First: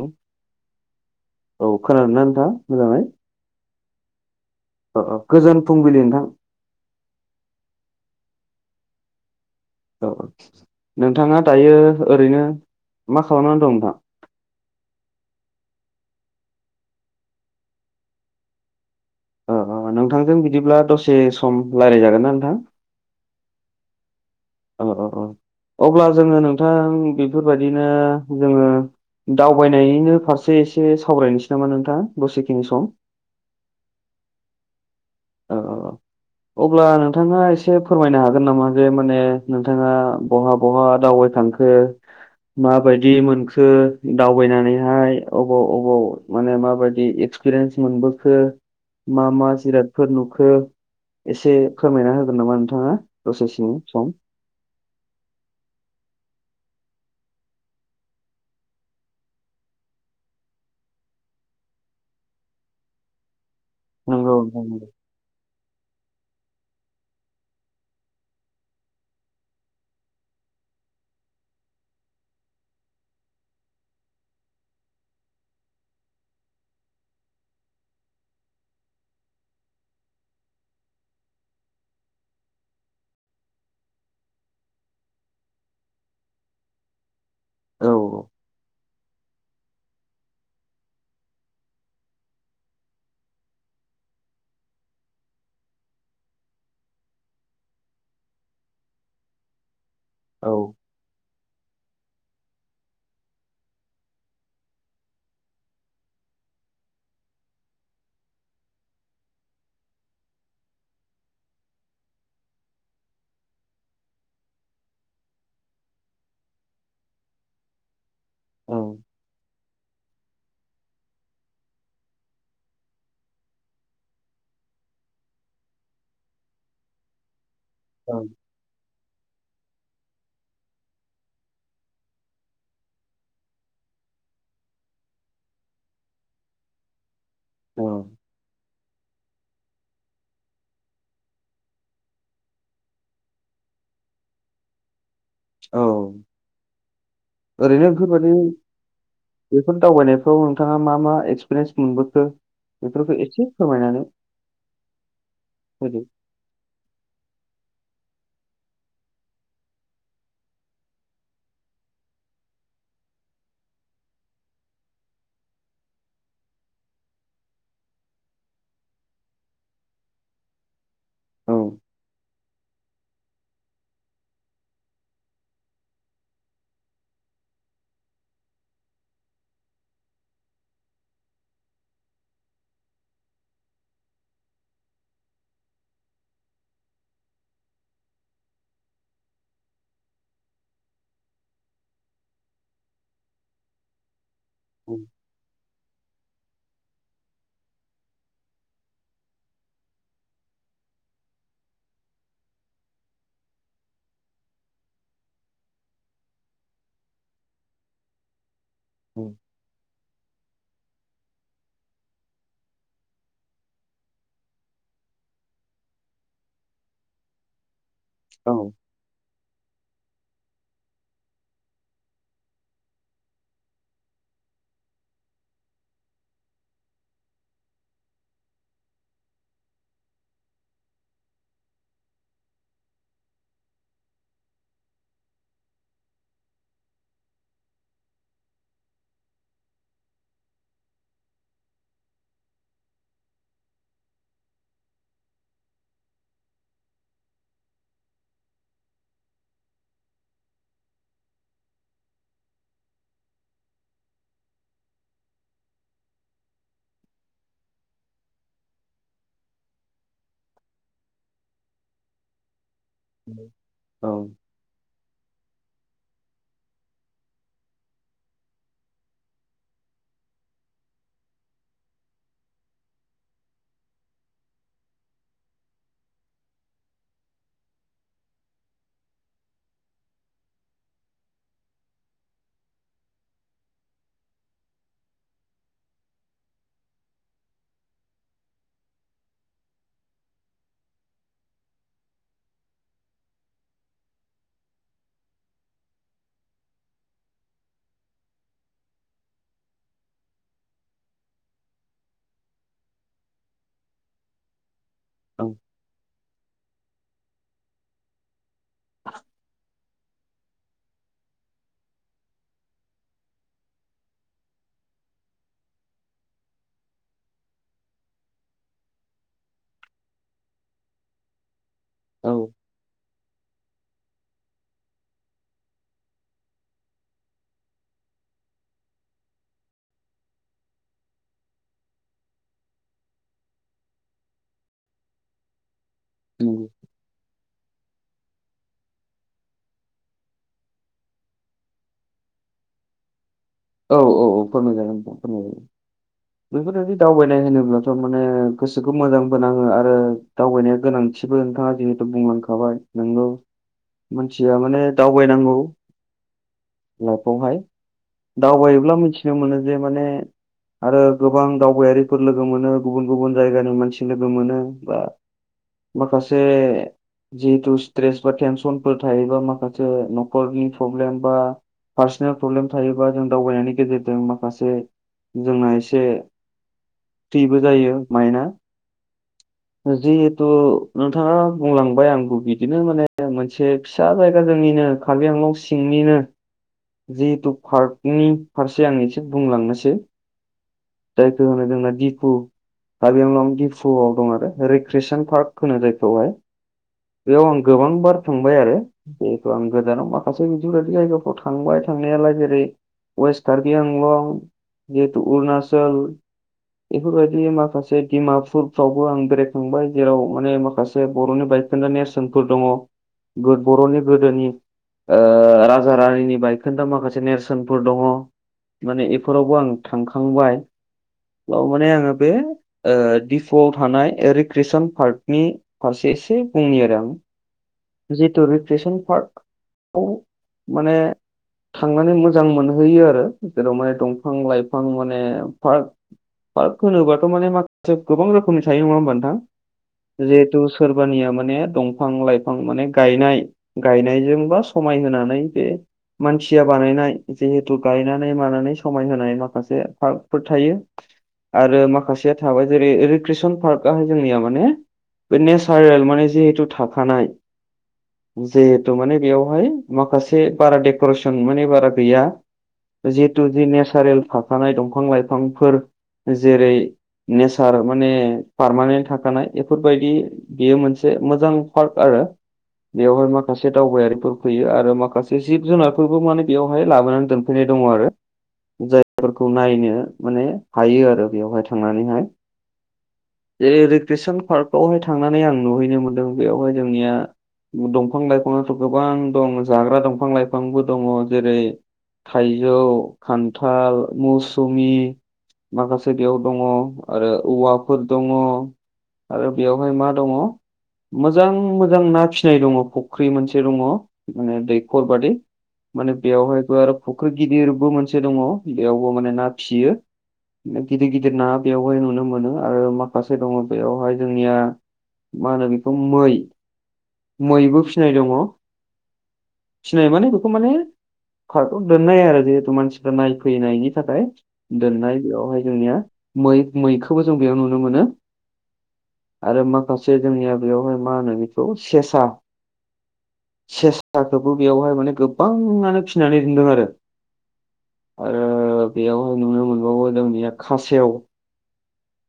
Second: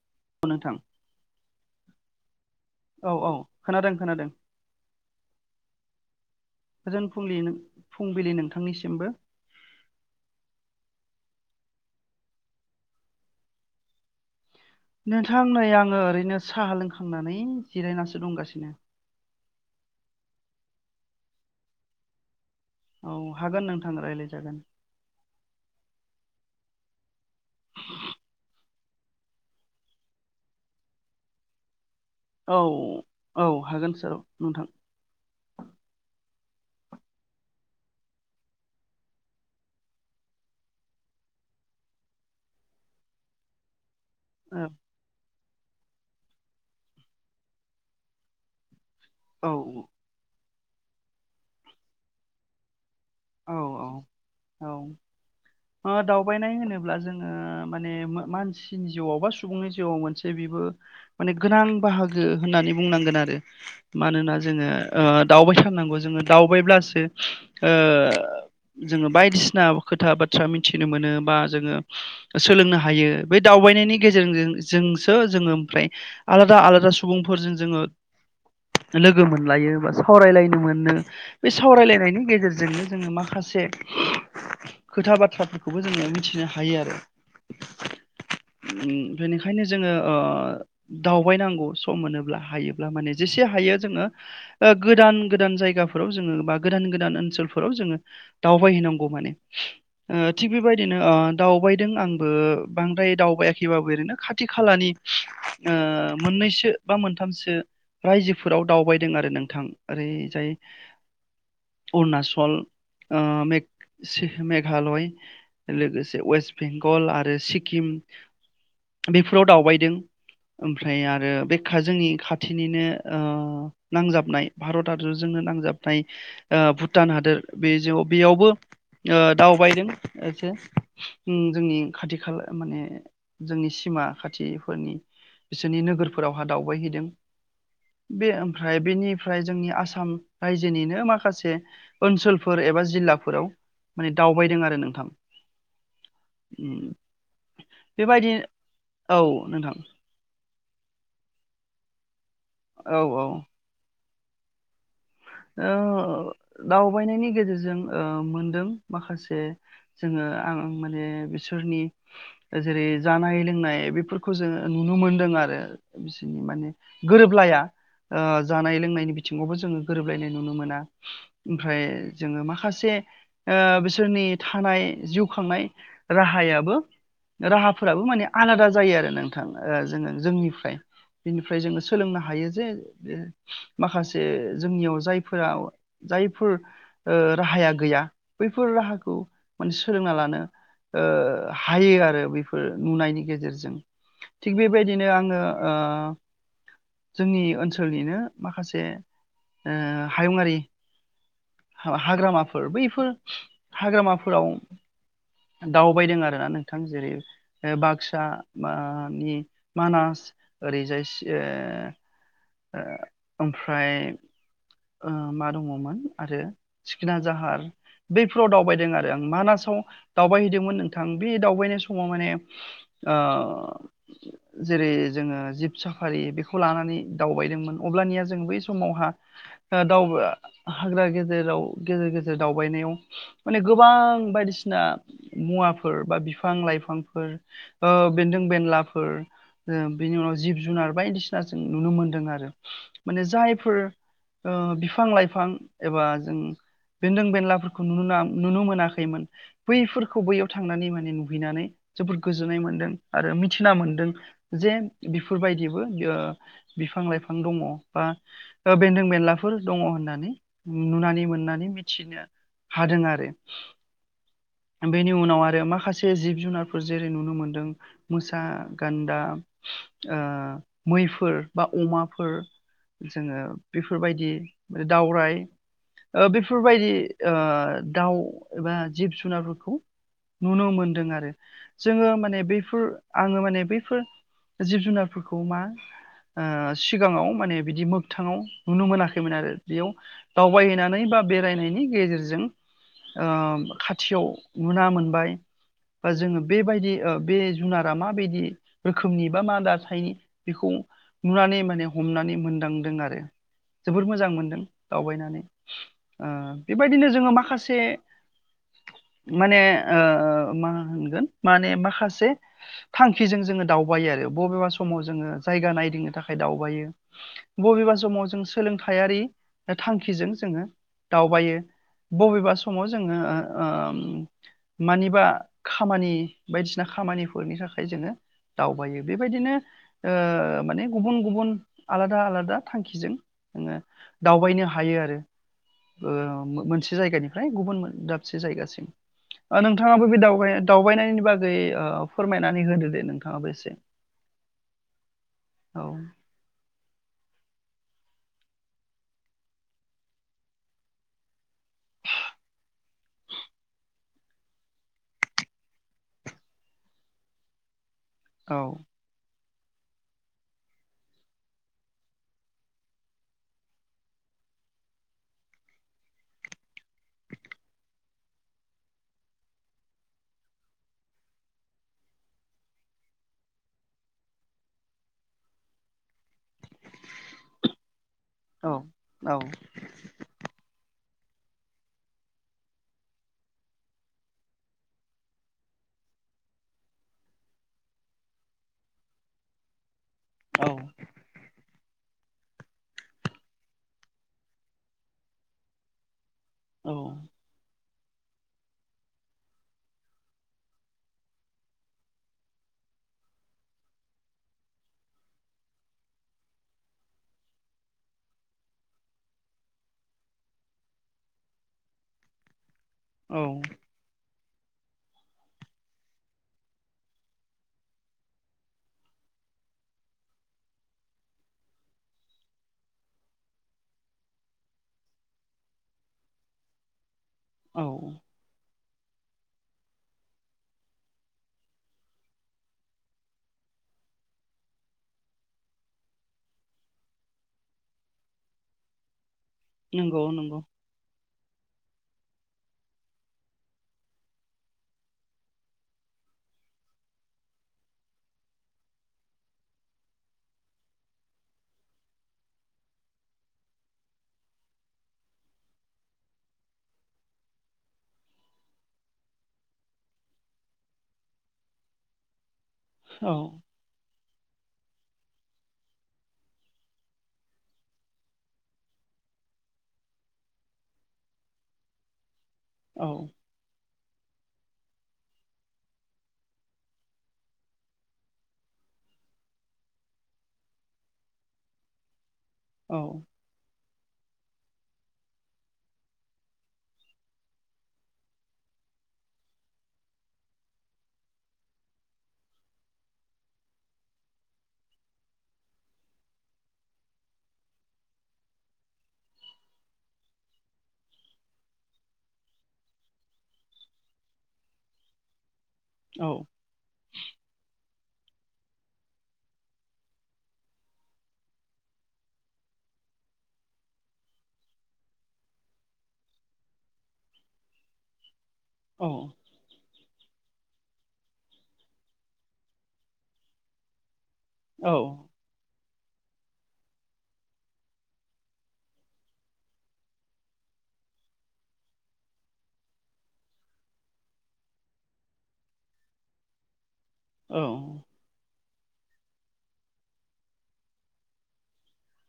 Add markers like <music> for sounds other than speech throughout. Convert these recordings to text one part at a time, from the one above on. औ नोंथां? औ खोनादोंना नोंथां? औ औ खोनादों खोनादों। ओ-ओगोजोन फुंबिलि नोंथां। आंनिसिमबो। औ औ नोंथाङा दायो ओरैनो मा खालामना दं नोंथां? नोंथां नै आङो ओरैनो साहा लोंखांनानै जिरायनासो दंगासिनो। ओ नोंथांजों बिदिब्ला दसे सम रायज्लायजागोन ना नोंथां? औ हागोन नोंथां रायज्लायस। औ औ औ अब्ला जोङो नोंथां बेफोरबायदिनो जोङो दावबायनो फारसे एसे सावरायनोसै नामा नोंथाङ? औ औ हागोन सार नोंथां। औ-औ-अ। अब्ला नोंथाङा एसे फोरमायनो हागोन नामा जे माने नोंथाङा बहा बहा दाव दावबाय थांखो माबायदि मोनखो औ दावबायनानैहाय अबाव अबाव माने माबायदि एक्सपिरियेन्स मोनबोखो मा मा जिराद औ फोर नुखो एसे खमायना होगोन नामा नोंथाङा? औ दसेसो सम। औ बायनाय होनोब्ला जोङो माने मा-मानसिनि जिउआव बा सुबुंनि जिउआव मोनसे बिबो मा गोनां बाहागो होननानै बुंनांगोन आरो नंगौ मानोना नोंथां जोङो नंगौ ओ दावबायथारनांगौ जोङो दावबायब्लासो ओ <inaudible> जोङो बायदिसिना खोथा बाथ्रा मिथिनो मोनो बा जोङो सोलोंनो हायो बे दावबायनो गेज जोंो जोङो ओम फफ्राय आलादा आलादा सुबुंफोरजों जोङो लोगो मोनलायो बा सावरायलायनो मोनो बे सावरायलायनायनि गेजेरजोंनो जोङो माखासे खोथा बाथ्राफोरखौबो जोङो मिथिनो हायो आरो औ औ। उम बिनिखायनो जोङो ओ दावबायनांगौ सम मोनोब्ला हायोब्ला माने जेसे हायो जोंङो गोदान गोदान जायगाफोराव जोङो बा गोदान गोदान ओनसोल फोराव जोङो दावबायहांगौ माने ओ थिग औ बेबायदिनो ओ दावबायदों आंबो बांद्राय दावबायाखैबाबो ओरैनो खाथि खालानि ओ मोननैसो बा मोनथामसो रायजोफोराव दावबायदों आरो नोंथां ओरैजाय अरुणचल फल ओ मेघालय लोगोसे वेस्ट बेंगल आरो सिक्किम औ बेफोराव दावबायदों ओमफ्राय आरो बे जोंनि खाथिनिनो ओ नांजाबनाय भारत आरो जोंनो नांजाबनाय ओ भुटान हादोर बेजो औ बेयावबो ओ दावबायदों एसे जोंनि ओ खाथि खाला माने जोंनि सिमा खाथि <unintelligible> फोरनि बिसोरनि नोगोरफोरावहा दावबायहैदों। औ बे ओमफ्राय बेनिफ्राय जोंनि आसाम रायजोनिनो माखासे ओनसोलफोर एबा जिल्लाफोराव माने दावबायदों आरो नोंथां। औ। उम, ओरैनो बेबायदि बेफोरबायदि औ नोंथां बेफोर दावबायनायफ्राव नोंथाङा मा मा एक्सपिरियेन्स मोनबोखो औ बेफोरखौ औ एसे फोरमायनानै होदो ओ दावबायनायनि गेजेरजों दों माखासे जोङो आं माने बिसोरनि ओ जेरै जानाय लोंनाय बेफोरखौ जोङो नुनो मोनदों आरो बिसोरनि माने गोरोबलाया। ओ जानाय लोंनायनि बिथिङावबो जोङो गोरोबलायनाय नुनो मोना। औ ओमफ्राय जोङो माखासे ओ बिसोरनि थानाय जिउ खांनाय राहायाबो राहाफोराबो माने आलादा जायो आरो नोंथां ओ जोङो जोंनिफ्राय बिनिफ्राय जोङो सोलोंनो हायो जे ओ माखासे जोंनियाव जायफोरा जायफोर ओ राहाया गैया बैफोर राहाखौ जों माने सोलोंना लानो ओ हायो आरो बेफोर नुनायनि गेजेरजों। थिग औ बेबायदिनो आङो ओ जोंनि ओनसोलनिनो माखासे ओ हायुंआरि हाग्रामाफोर, बैफोर हाग्रामाफोराव दावबायदों आरो ना नोंथां जेरै बाक्सा बा मानि मानास ओरैजाय सि ओ ओ ओमफ्राय ओ मा दङमोन आरो सिखना जाहार बैफोराव औ दावबायदों आरो आं मानास आव दावबायहैदोंमोन नोंथां। बे दावबायनाय समाव माने ओ जेरै जोङो जिब साफारि बेखौ लानानै दावबायदोंमोन अब्लानिया जों बै समावहा दा दावबाय हाग्रा गेजेराव गेजेर गेजेर दावबायनायाव माने गोबां बायदिसिना मुवाफोर बा बिफां लाइफांफोर ओ बेन्दों बेनलाफोर ओ बिनि उनाव जिब जुनार बायदिसिना जों नुनो मोनदों आरो माने जायफोर ओ बिफां लाइफां एबा जों बेन्दों बेनलाफोरखौ नुना नुनो मोनाखैमोन बैफोरखौ बैयाव थांनानै माने नुहैनानै जोबोर गोजोननाय मोनदों आरो मिथिना मोनदों जे बेफोरबायदिबो ओ बिफां लायफां दङ बा बेनदों बेनलाफोर दङ होननानै नुनानै मोननानै मिथिनो हादों आरो। औ बेनि उनाव आरो माखा से जिब जुनारफोर जेरै नुनो मोनदों मोसा, गान्दा, ओ मैफोर बा अमाफोर जोङो बेफोरबायदि दावराय ओ बेफोरबायदि दाउ एबा जिब जुनारफोरखौ नुनो मोनदों आरो। जोङो माने बैफोर आङो माने बैफोर जिब जुनारफोरखौ मा ओ सिगाङाव माने बिदि मोगथाङाव नुनो मोनाखैमोन आरो, बेयाव दावबायहैनानै बा बेरायनायनि गेजेरजों ओ खाथियाव नुना मोनबाय बा जोङो बेबायदि ओ बे जुनारा माबायदि रोखोमनि बा मा दाथायनि बेखौ नुनानै माने हमनानै मोनदांदों आरो। जोबोर मोजां मोनदों दावबायनानै। औ ओ बेबायदिनो जोङो माखासे माने ओ मा होनोगोन मान माखासे थांखिजों जोङो दावबायो आरो बबेबा समाव जोङो जायगा नायदिंनो थाखाय दावबायो, बबेबा समाव जों सोलोंथायारि थांखिजों जोङो दावबायो। औ बबेबा समाव जोङो ओ ओ मानिबा खामानि बायदिसिना खामानिफोरनि थाखाय जोङो दावबायो बेबायदिनो ओ माने गुबुन गुबुन आलादा आलादा थांखिजों। ङो दावबायनो हायो ओ आरो नंगौ। मोनसे जायगानिफ्राय गुबुन दाबसे जायगासिम। नोंथाङाबो बे दाव दावबायनायनि बागै फोरमायनानै होदो दे नों औ औ औ फोरमायजागोन नोंथां औ फोरमायजायो बेफोरबायदि दावबायनाय होनोब्लाथ' माने गोसोखौ मोजांबोनाङो आरो दावबायनाया गोनांथिबो नोंथाङा जि बुंलांखाबाय नोंनो मानसिया माने दावबायनांगौ। लाइफआवहाय औ दावबायोब्ला मिथिनो मोनो जे माने आरो गोबां दावबायारिफोर लोगो मोनो गुबुन गुबुन जायगानि मानसि लोगो मोनो बा माखासे जिहेथु स्ट्रेस बा टेनसनफोर थायोबा माखासे न'खरनि प्रब्लेम बा पार्सनेल प्रब्लेम थायोबा जों दावबायनायनि गेजेरजों माखासे जोंना एसे फ्रिबो जायो औ औ माइनाआ जिहेथु नोंथाङा बुंलांबाय आंखौ बिदिनो माने मोनसे फिसा जायगा जोंनिनो कबिआंलंसिंनि नो जिहेतु पार्कनि फारसे आं एसे बुंलांनोसै जायखौ होनो जोंना दिफु काबिआंलं दिफुआव दं आरो रिक्रेसन पार्क होनो जायखौहाय औ बेयाव आं गोबां बार थांबाय आरो जिहेथु आं गोजानाव माखासे बिदि जायगाफ्राव थांबाय थांनायालाय जेरै वेस्ट कार्बिआंलं जिहेतु अरुणाचल बेफोरबायदि माखासे दिडमापुरफ्रावबो आं बेरायखांबाय जेराव माने माखासे बर'नि बाय बायखोनदा नेसनफोर दङ बर'नि गोदोनि राजा रानिनि बायखोन्दा माखासे नेरसोनफोर दङ। माने इफोरावबो आं थांखांबाय माने आङो बे दिफ'आव थानाय रिक्रेसन पार्कनि फारसे एसे बुंनि आरो आं औ जिथु रिक्रेसन पार्ख औ माने थांनानै मोजां मोनहैयो आरो जेराव माने दंफां लाइफां माने पार्क पार्क होनोबाथ' माने माखासे गोबां रोखोमनि थायो नङा होमबा नोंथां? नंगौ जिहेथु नंगौ सोरबानिया माने दं फां लाइफां माने गायनाय गायनायजोंबा समाय होनानै बे मानसिया बानायनाय जिहेथु गायनानै मानानै समायहाय माखासे पार्क फोर थायो आरो माखासेया थाबाय जेरै रिक्रेसन पार्कआहाय जोंनिया माने बे नेचारेल माने जिहेथु थाखानाय जिहेथु माने बेयावहाय माखासे बारा डेक'रेसन माने बारा गैया जिहेतु औ जे नेसारेल थाखाफानाय दंफां लाइफांफोर जेरै नेचार माने पारमानेन्ट थाखानाय एफोरबायदि बियो मोनसे मोजां पार्क आरो औ बेवहाय माखासे दावबायारि फैयो आरो माखासे जिब जुनारफोरबो माने बेयावहाय लाबोनानै दोनफैनाय दङ आरो। जायफोरखौ नायनो माने हायो आरो बेयावहाय थांनानैहाय औ जेरै रिक्रेसन पार्क बेवहाय थांनानै आं नुहैनो मोनदों बेयावहाय जोंनिया दंफां लाइफाङआथ' गोबां दं जाग्रा दंफां लाइफांबो दङ जेरै थाइजौ खान्थाल मौसुमि माखासे बेयाव दङ आरो औवाफोर दङ। आरो बेवहाय मा दङ मोजां मोजां ना फिसिनाय दङ फुख्रि मोनसे दङ माने दैखर बादि माने औ बेवहायबो आरो फुख्रि गिदिरबो मोनसे दङ बेयावबो माने ना फिसियो। गिदिर गिदिर ना बेवहाय नुनो मोनो आरो माखासे दङ बेयावहाय जोंनिया मा होनो बेखौ मै मैबो फिनाय दङ। औ फिनाय माने बेखौ माने पार्खआव दोननाय आरो जिहेथु मानसिफ्रा नायफैनायनि थाखाय। औ दोननाय बेयावहाय जोंनिया मै मैखौबो जों बेयाव नुनो मोनो। आरो माखासे जोंनिया बेयावहाय मा होनो बेखौ सेसा, सेसाखौबो बेयावहाय माने गोबाङानो फिनानै दोनदों आरो। औ। आरो बेयावहाय नुनो मोनबावो जोंनिया खासेव।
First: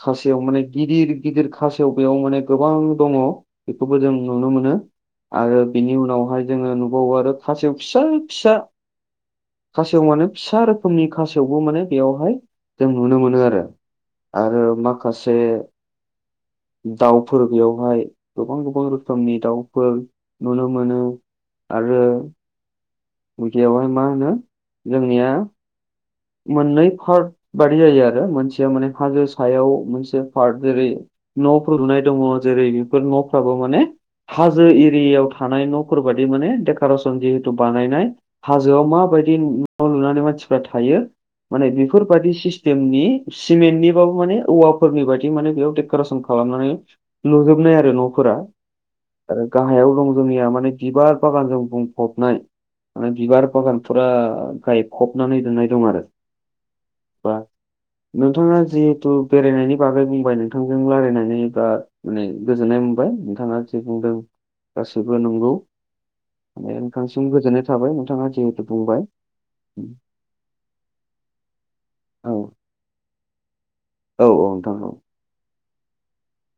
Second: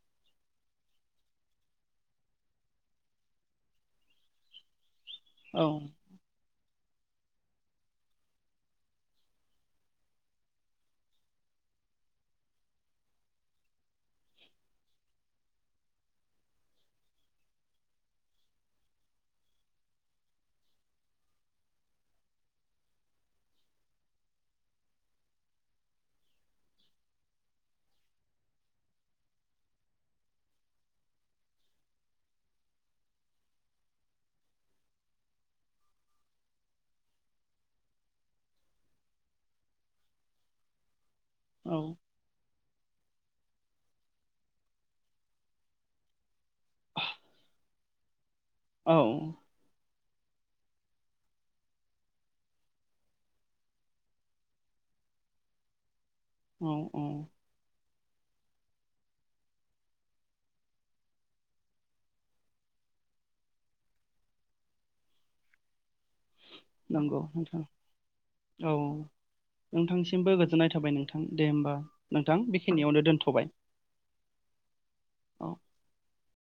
खासेव माने गिदिर गिदिर खासेव बेयाव माने गोबां दङ बेखौबो जों नुनो मोनो ‌। आरो बिनि उनावहाय जोङो न बाव आरो खासेव फिसा फिसा खासेव माने फिसा रोखोमनि खासेवबो मोने बेयावहाय जों नुनो मोनो आरो आरो माखासे दाउफोर बेैयावहाय गोबां गोबां रोखोमनि दाउफोर नुनो मोनो। आरो उदैयावहाय मा होनो जोंनिया मोननै पार्ट बादि जायो आरो मोनसेया माने हाजो सायाव मोनसे पार्ट जेरै न'फोर लुनाय दङ जेरै बेफोर न'फ्राबो माने हाजो एरियायाव थानाय न'फोर बादिऊ माने डेक'रेसन जिहेतु बानायनाय हाजोआव माबाय बादि न' लुनानै मानसिफ्रा थायो माने बेफोरबायदि सिस्टेमनि सिमेन्टनिबाबो माने औवाफोरनि बायदि माने बेयाव देक'रेसन खालामनानै लुजोबनाय आरो न'फोरा। औ आरो गाहायाव दं जोंनिया माने बिबार बागानजों बुंफबनाय माने बिबार बागानफोरा गायखबनानै दोननाय दं आरो औ बा नोंथाङा जि थु बेरायनायनि बागै बुंबाय नोंथांजों रायलायनानै बा माने गोजोननाय मोनबाय नोंथाङा जे बुं ओं गासैबो नंगौ। माने नंगौ नोंथांसिम नोंथां गोजोननाय थाबाय नोंथाङा जिहेथु औ बुंबाय। नोंथांसिमबो गोजोननाय थाबाय नोंथां दे होमबा औ नोंथां बेखिनियावनो दोनथ'बाय औ नोंथां औ औ।